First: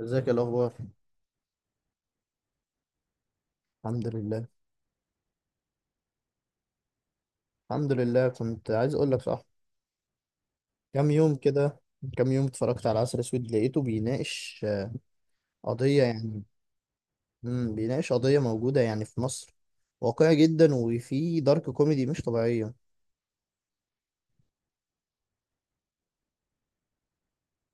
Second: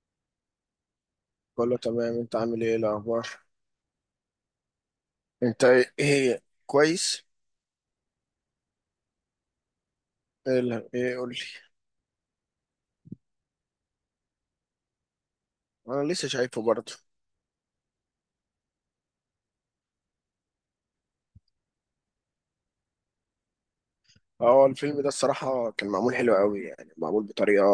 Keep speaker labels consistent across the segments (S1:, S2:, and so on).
S1: ازيك يا الاخبار؟
S2: كله تمام، انت عامل ايه الاخبار؟
S1: الحمد لله.
S2: انت ايه؟ ايه كويس
S1: الحمد لله. كنت عايز اقول لك صح. كام
S2: ايه قول
S1: يوم
S2: لي.
S1: كده. كام يوم اتفرجت على عسل اسود، لقيته بيناقش قضيه،
S2: انا لسه
S1: يعني.
S2: شايفه برضه.
S1: بيناقش قضيه موجوده، يعني في مصر. واقعي جدا، وفيه دارك كوميدي مش طبيعيه.
S2: هو الفيلم ده الصراحه كان معمول حلو قوي، يعني معمول بطريقه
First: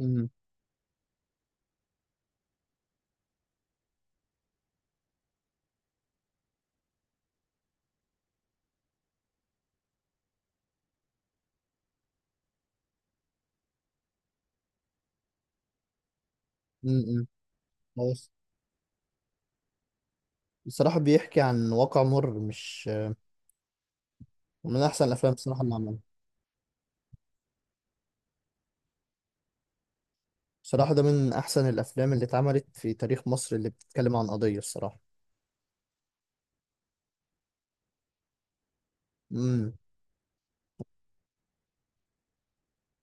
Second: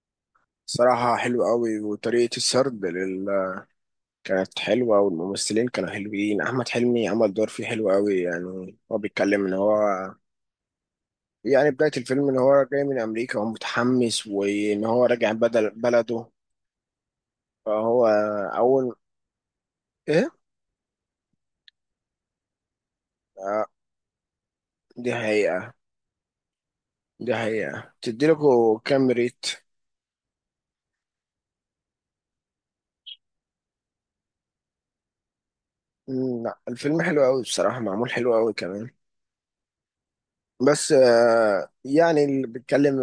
S1: امم.
S2: صراحه حلوه قوي. وطريقه السرد لل... كانت حلوه، والممثلين كانوا حلوين. احمد حلمي عمل دور فيه حلو قوي. يعني هو بيتكلم ان هو، يعني بدايه الفيلم، ان هو جاي من امريكا وهو متحمس وان هو راجع بدل بلده.
S1: امم.
S2: فهو
S1: بس
S2: اول ايه؟
S1: بصراحه بيحكي عن واقع مر مش.
S2: آه،
S1: من احسن
S2: دي
S1: الافلام بصراحه اللي
S2: حقيقة.
S1: عملها.
S2: دي حقيقة تديلكوا كام ريت.
S1: بصراحه ده من احسن الافلام اللي اتعملت في تاريخ مصر، اللي بتتكلم عن قضيه الصراحه.
S2: مم، لا الفيلم حلو قوي بصراحة، معمول حلو قوي كمان.
S1: امم.
S2: بس يعني اللي بيتكلم،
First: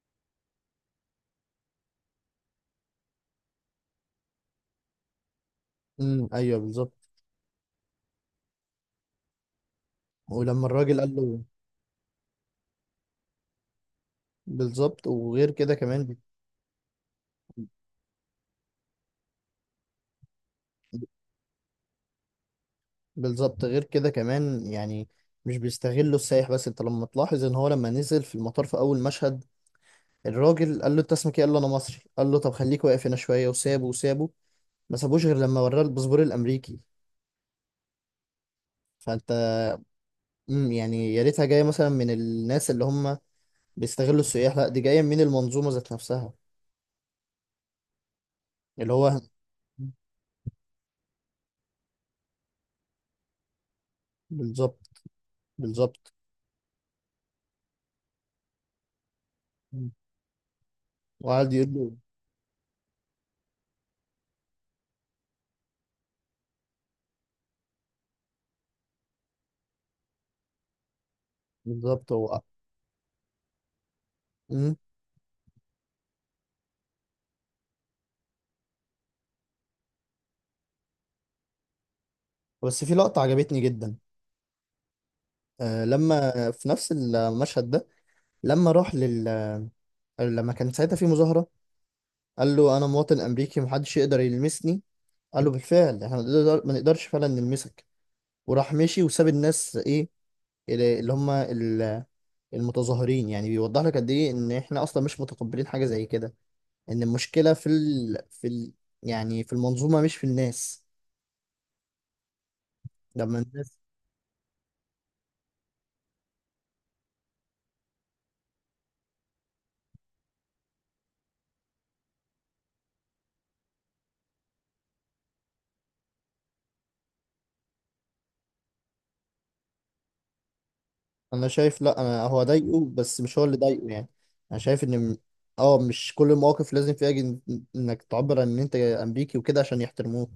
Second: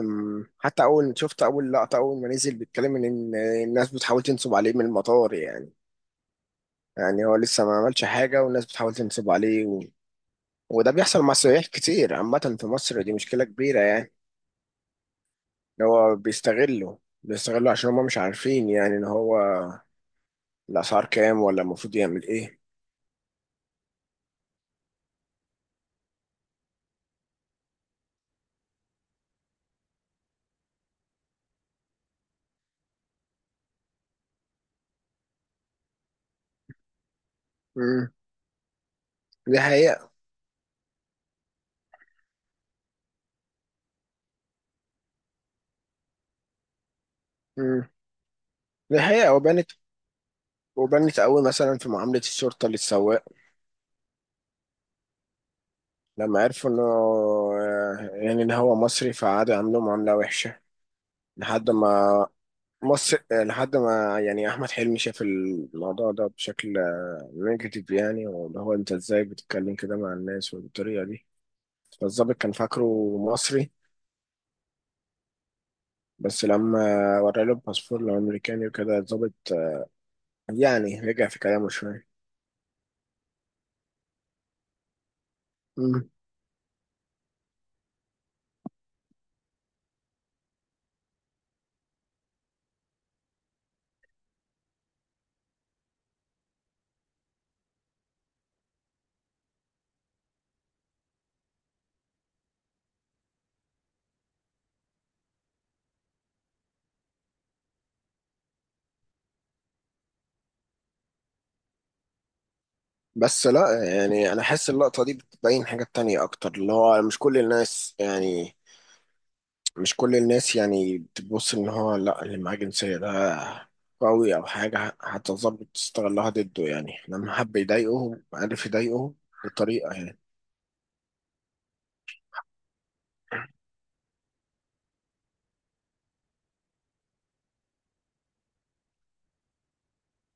S2: حتى أول شفت أول لقطة أول ما نزل بيتكلم إن الناس بتحاول تنصب عليه من المطار يعني.
S1: امم. ايوه، بالظبط.
S2: يعني هو لسه ما عملش حاجة والناس بتحاول تنصب عليه و...
S1: ولما
S2: وده
S1: الراجل قال
S2: بيحصل مع
S1: له.
S2: السياح كتير عامة في مصر، دي مشكلة كبيرة يعني.
S1: بالظبط، وغير كده
S2: إن هو
S1: كمان.
S2: بيستغله بيستغله عشان هما مش عارفين، يعني إن هو الأسعار كام ولا المفروض يعمل إيه.
S1: بالظبط، غير كده كمان، يعني مش بيستغلوا السائح بس. انت لما تلاحظ ان هو لما نزل في المطار، في اول مشهد الراجل قال له: انت اسمك ايه؟ قال له: انا مصري. قال له: طب خليك واقف هنا شويه. وسابه وسابه. ما سابوش غير لما وراه الباسبور الامريكي.
S2: مم،
S1: فانت.
S2: دي حقيقة.
S1: يعني يا ريتها جايه مثلا من الناس اللي هم بيستغلوا السياح، لا دي جايه من المنظومه ذات نفسها،
S2: مم.
S1: اللي
S2: دي
S1: هو.
S2: حقيقة. وبانت وبنت قوي مثلا في معاملة الشرطة للسواق،
S1: بالظبط. بالظبط.
S2: لما عرفوا انه يعني ان هو مصري فقعدوا يعملوا
S1: مم.
S2: معاملة وحشة
S1: وقعد
S2: لحد
S1: يقول له.
S2: ما مصر لحد ما، يعني احمد حلمي شاف الموضوع ده بشكل نيجاتيف يعني. واللي هو انت ازاي بتتكلم كده مع الناس والطريقة دي؟
S1: بالظبط
S2: فالظابط
S1: هو.
S2: كان فاكره مصري،
S1: مم.
S2: بس لما ورى له الباسبور الامريكاني وكده الظابط يعني رجع في كلامه شوية.
S1: بس في لقطه عجبتني جدا، لما في نفس المشهد ده. لما راح لل... لما كان ساعتها في مظاهرة، قال له: أنا مواطن أمريكي محدش يقدر يلمسني. قال له: بالفعل، احنا ما نقدرش فعلا نلمسك. وراح مشي وساب الناس، ايه، اللي هم المتظاهرين. يعني بيوضح لك قد ايه ان احنا اصلا مش متقبلين حاجة زي كده. ان المشكلة يعني في المنظومة مش في الناس. لما
S2: بس
S1: الناس.
S2: لا، يعني انا حاسس اللقطه دي بتبين حاجات تانية اكتر، اللي هو مش كل الناس يعني، مش كل الناس يعني بتبص ان هو لا اللي معاه جنسيه ده قوي او حاجه هتظبط تستغلها ضده. يعني لما حب يضايقهم عارف يضايقهم بطريقه يعني.
S1: انا شايف، لا، انا هو ضايقه، بس مش هو اللي ضايقه، يعني. انا شايف ان اه، مش كل المواقف لازم فيها انك تعبر عن ان انت امريكي وكده عشان يحترموك.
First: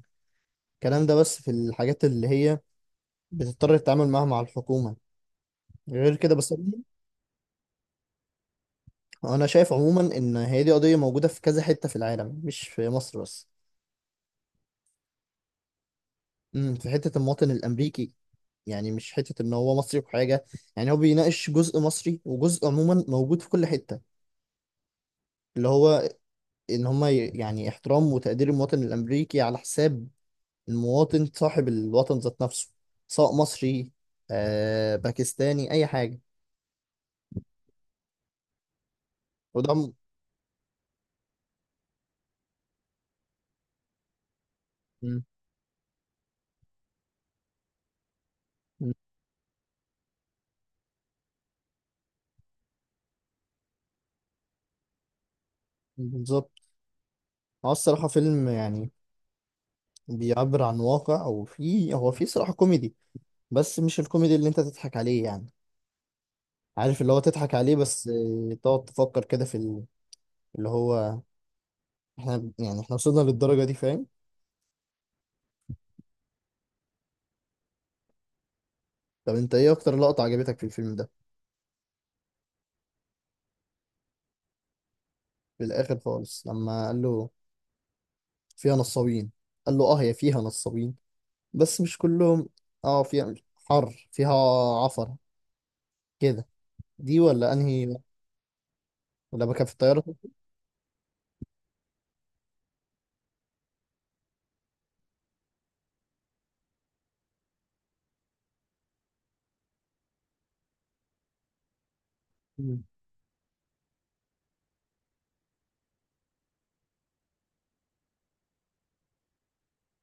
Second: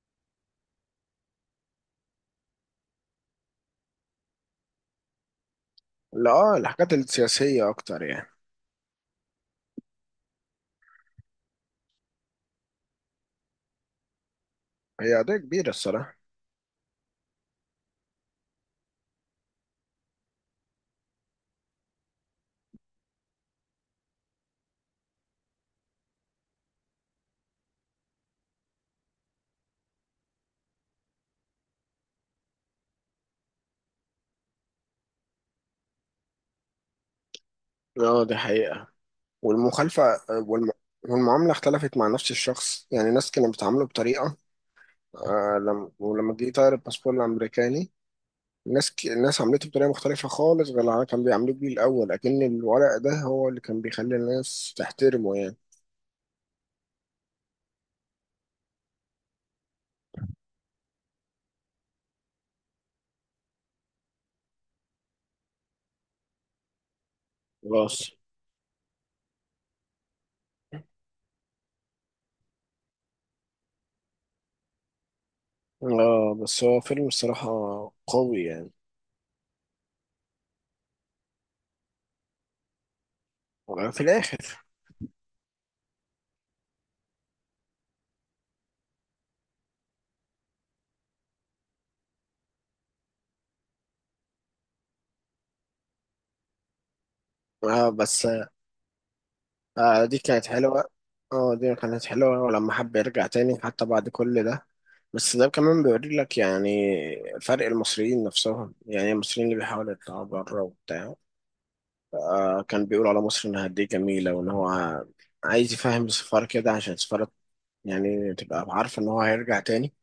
S1: الكلام ده بس في الحاجات اللي هي بتضطر تتعامل معاها مع الحكومة. غير
S2: لا
S1: كده بس.
S2: اه، الحاجات السياسيه اكتر يعني.
S1: انا شايف عموما ان هي دي قضية موجودة في كذا حتة في العالم، مش في مصر بس.
S2: هي قضيه كبيره الصراحه.
S1: في حتة المواطن الامريكي، يعني مش حتة ان هو مصري وحاجة. يعني هو بيناقش جزء مصري وجزء عموما موجود في كل حتة، اللي هو ان هم يعني احترام وتقدير المواطن الامريكي على حساب المواطن صاحب الوطن ذات نفسه، سواء مصري باكستاني، اي حاجه.
S2: اه دي حقيقه.
S1: وده
S2: والمخالفه، والم... والمعامله اختلفت مع نفس الشخص. يعني ناس كانوا بيتعاملوا بطريقه
S1: م-
S2: آه لما ولما جه يطير الباسبور الامريكاني، الناس
S1: م-
S2: ك... الناس عملته بطريقه مختلفه خالص غير اللي كان بيعملوه بيه الاول. لكن الورق ده هو اللي كان بيخلي الناس تحترمه يعني.
S1: بالظبط. هو الصراحه فيلم، يعني، بيعبر عن واقع. وفي هو في صراحه كوميدي، بس مش الكوميدي اللي انت تضحك عليه، يعني. عارف اللي هو تضحك عليه، بس
S2: خلاص.
S1: تقعد تفكر كده. اللي هو احنا، يعني احنا وصلنا للدرجه دي، فاهم.
S2: اه بس هو فيلم الصراحه قوي يعني.
S1: طب انت ايه اكتر لقطه عجبتك في الفيلم ده؟
S2: في الاخر.
S1: في الاخر خالص لما قال له فيها نصابين، قال له: اه، هي فيها نصابين بس مش كلهم، اه فيها حر، فيها عفرة كده. دي ولا انهي؟
S2: اه بس.
S1: لما كان في الطيارة.
S2: آه دي كانت حلوه. اه دي كانت حلوه. ولما حب يرجع تاني حتى بعد كل ده، بس ده كمان بيوري لك، يعني فرق المصريين نفسهم يعني، المصريين اللي بيحاولوا يطلعوا بره وبتاع. آه
S1: مم.
S2: كان بيقول على مصر انها قد ايه جميله، وان هو عايز يفهم السفارة كده، عشان السفارة يعني تبقى عارفة إن هو هيرجع تاني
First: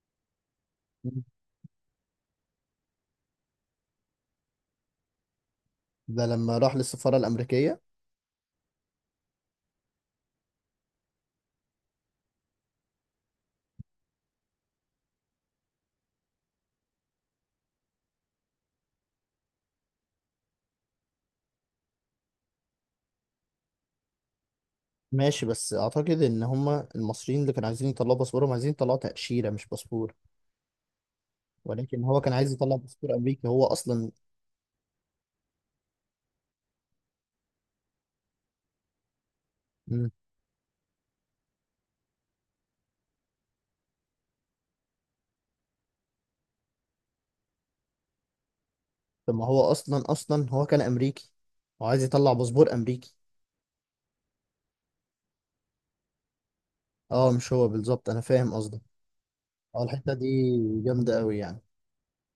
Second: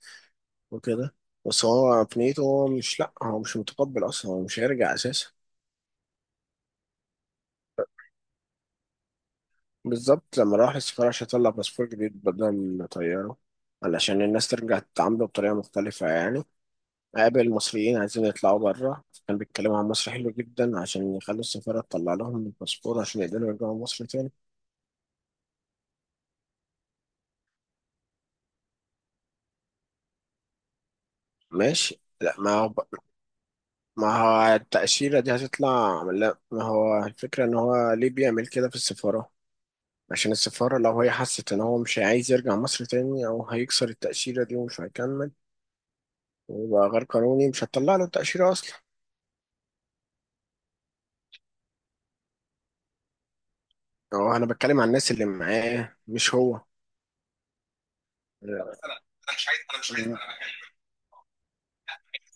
S2: وكده. بس هو في نيته هو مش، لأ هو مش متقبل أصلا، هو مش هيرجع أساسا.
S1: ده لما راح للسفارة الأمريكية.
S2: بالظبط لما راح السفارة عشان يطلع باسبور جديد بدل من طياره، علشان الناس ترجع تتعامله بطريقة مختلفة يعني. قابل مصريين عايزين يطلعوا بره كان بيتكلموا عن مصر حلو جدا عشان يخلوا السفارة تطلع لهم الباسبور عشان يقدروا يرجعوا مصر تاني.
S1: ماشي، بس أعتقد إن هما المصريين اللي كانوا عايزين يطلعوا باسبورهم عايزين يطلعوا تأشيرة مش باسبور.
S2: ماشي
S1: ولكن هو كان
S2: لا، ما
S1: عايز
S2: هو،
S1: يطلع باسبور أمريكي هو أصلا.
S2: ما هو التأشيرة دي هتطلع. لا ما هو الفكرة إن هو ليه بيعمل كده في السفارة.
S1: مم.
S2: عشان السفارة لو هي حست إن هو مش عايز يرجع مصر تاني أو هيكسر التأشيرة دي ومش هيكمل ويبقى غير قانوني، مش هتطلع له التأشيرة أصلا.
S1: طب ما هو أصلا هو كان أمريكي، وعايز يطلع باسبور أمريكي.
S2: أو أنا بتكلم عن الناس اللي معاه مش هو.
S1: اه، مش هو، بالظبط أنا فاهم
S2: انا
S1: قصدك.
S2: مش عايز،
S1: اه، الحتة
S2: انا
S1: دي
S2: بكلم.
S1: جامدة أوي، يعني.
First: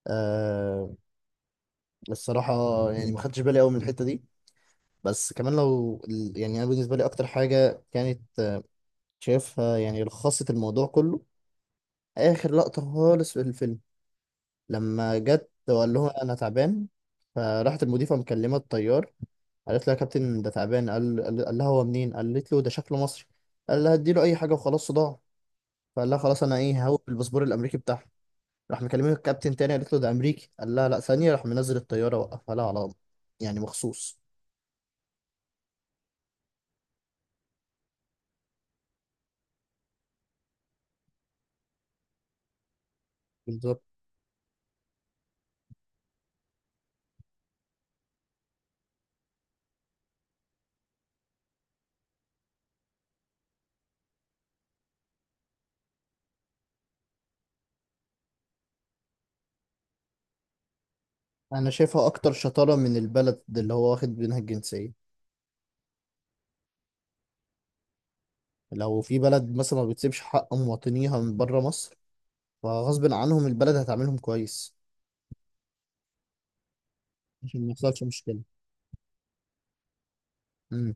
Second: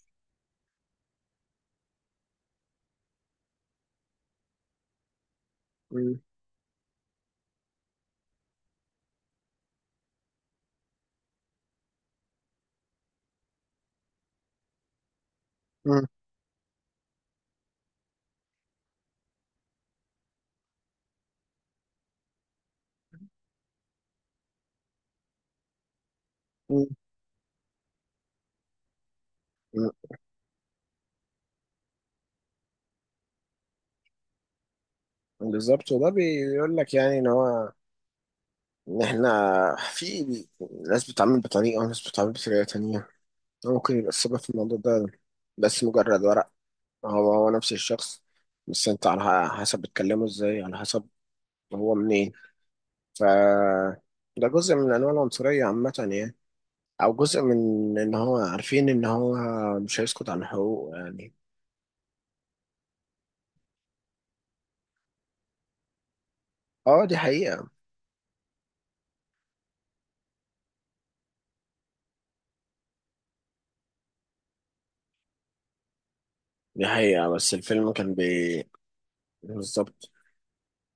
S1: آه. الصراحة يعني ما خدتش بالي قوي من الحتة دي. بس كمان يعني أنا بالنسبة لي أكتر حاجة كانت شايفها، يعني لخصت الموضوع كله. آخر لقطة خالص في الفيلم لما جت وقال لها: أنا تعبان. فراحت المضيفة مكلمة الطيار، قالت لها: يا كابتن، ده تعبان. قال لها: هو منين؟ قالت له: ده شكله مصري. قال لها: اديله أي حاجة وخلاص، صداع. فقال لها: خلاص. أنا
S2: م-
S1: إيه،
S2: م-
S1: هوي بالباسبور الأمريكي بتاعها. راح مكلمه الكابتن تاني، قالت
S2: م-
S1: له: ده أمريكي. قال لها: لا، ثانية. راح منزل الطيارة، وقفها لها على، يعني، مخصوص.
S2: بالظبط. وده بيقول لك يعني إن هو، إن إحنا في ناس بتتعامل بطريقة وناس بتتعامل بطريقة تانية.
S1: بالظبط.
S2: ممكن يبقى السبب في الموضوع ده بس مجرد ورق. هو هو نفس الشخص، بس أنت على حسب بتكلمه إزاي، على حسب هو منين. ف ده جزء من انواع العنصريه عامه يعني، او جزء من ان هو عارفين ان هو مش هيسكت عن حقوقه يعني.
S1: انا شايفها اكتر شطاره من البلد اللي هو واخد منها الجنسيه.
S2: اه دي حقيقه.
S1: لو في بلد مثلا ما بتسيبش حق مواطنيها من بره مصر، فغصب عنهم البلد هتعاملهم كويس
S2: دي حقيقه. بس
S1: عشان ما
S2: الفيلم
S1: يحصلش
S2: كان بي،
S1: مشكله.
S2: بالظبط.
S1: امم.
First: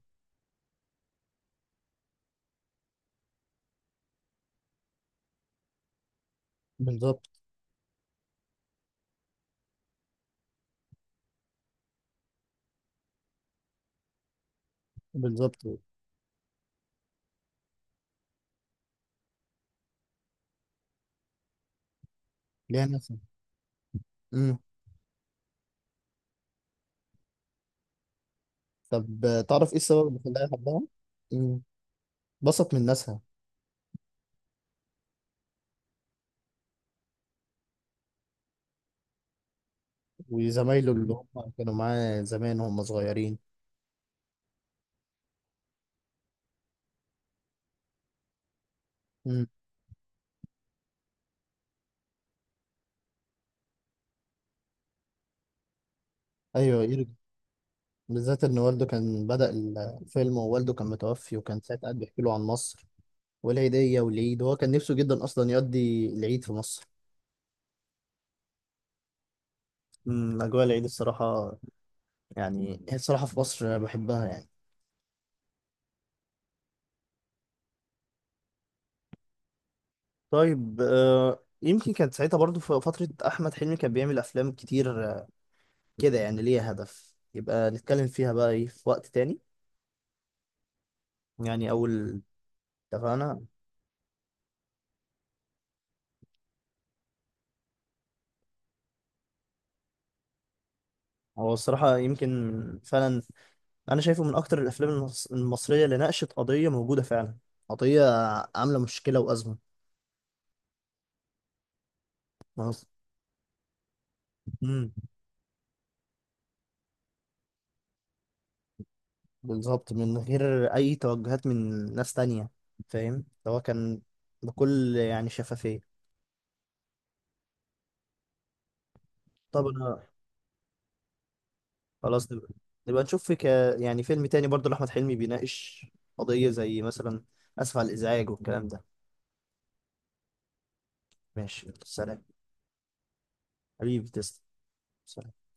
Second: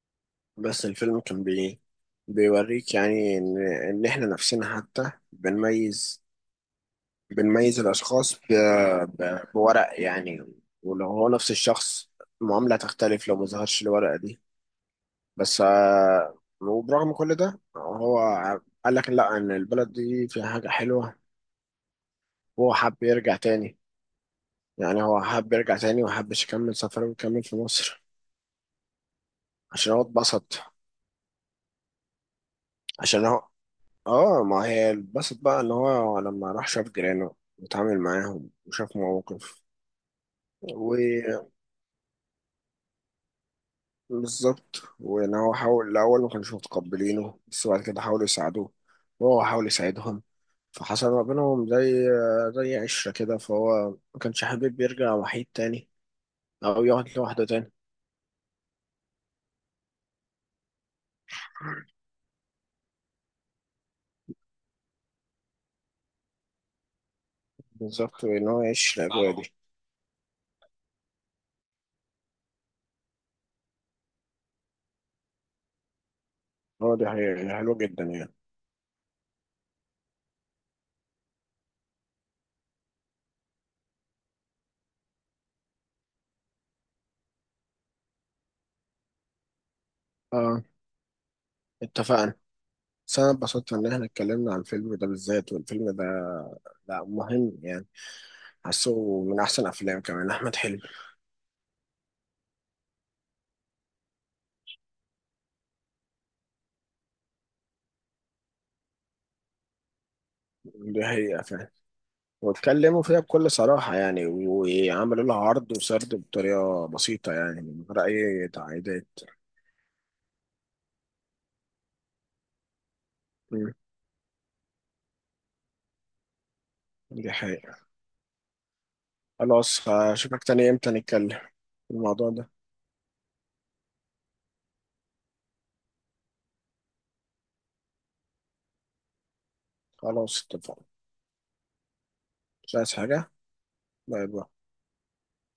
S2: بس الفيلم كان بي بيوريك يعني ان، ان احنا نفسنا حتى بنميز،
S1: بالظبط.
S2: بنميز الاشخاص ب... ب... بورق يعني. ولو هو نفس الشخص المعامله تختلف لو ما ظهرش الورقه دي. بس
S1: بالظبط.
S2: وبرغم كل ده هو قال لك لا، ان البلد دي فيها حاجه حلوه وهو
S1: ليها
S2: حب
S1: ناسها.
S2: يرجع تاني.
S1: امم.
S2: يعني هو حب يرجع تاني وحبش يكمل سفره ويكمل في مصر.
S1: طب تعرف ايه
S2: عشان هو
S1: السبب اللي خلاها
S2: اتبسط.
S1: يحبها؟ امم. بسط من ناسها.
S2: عشان هو، اه ما هي اتبسط بقى ان هو لما راح شاف جيرانه واتعامل معاهم وشاف مواقف.
S1: وزمايله اللي هم كانوا معاه زمان وهم صغيرين.
S2: بالظبط، وان هو حاول الاول ما كانوش متقبلينه بس بعد كده حاولوا يساعدوه وهو
S1: امم.
S2: حاول يساعدهم. فحصل ما بينهم زي زي عشرة كده، فهو ما كانش حابب يرجع وحيد تاني
S1: ايوه،
S2: او يقعد
S1: يرجع.
S2: لوحده تاني.
S1: بالذات ان والده كان بدأ الفيلم، ووالده كان متوفي، وكان ساعتها قاعد بيحكي له عن مصر والعيدية والعيد، هو كان نفسه جدا أصلا يقضي العيد في مصر.
S2: بالظبط، وان هو يعيش الاجواء دي.
S1: أجواء العيد الصراحة، يعني هي الصراحة في مصر بحبها، يعني.
S2: هو دي حقيقة حلوة جدا يعني.
S1: طيب يمكن كانت ساعتها برضو في فترة أحمد حلمي كان بيعمل أفلام كتير، كده. يعني ليها هدف، يبقى نتكلم فيها بقى إيه في وقت تاني.
S2: اه
S1: يعني أول.
S2: اتفقنا. بس انا
S1: اتفقنا.
S2: اتبسطت ان احنا اتكلمنا عن الفيلم ده بالذات، والفيلم ده لا مهم يعني، حاسه من احسن افلام كمان احمد حلمي.
S1: هو الصراحة يمكن فعلا. أنا شايفه من أكتر الأفلام المصرية اللي ناقشت قضية موجودة فعلا. قضية عاملة مشكلة وأزمة.
S2: دي حقيقة فعلا، واتكلموا فيها بكل صراحة يعني،
S1: مم.
S2: وعملوا لها عرض وسرد بطريقة بسيطة يعني من غير أي تعقيدات.
S1: بالظبط، من غير اي توجهات من ناس تانية، فاهم. ده هو
S2: مم.
S1: كان بكل، يعني، شفافية.
S2: دي حقيقة.
S1: طب
S2: خلاص
S1: انا
S2: هشوفك تاني إمتى نتكلم في الموضوع
S1: خلاص. نبقى,
S2: ده.
S1: نبقى نشوف. يعني فيلم تاني برضه لأحمد حلمي بيناقش قضية، زي مثلا. اسف على الازعاج والكلام ده.
S2: خلاص اتفقنا.
S1: ماشي، سلام.
S2: مش عايز حاجة.
S1: حبيبي،
S2: باي
S1: تسلم.
S2: باي.
S1: سلام.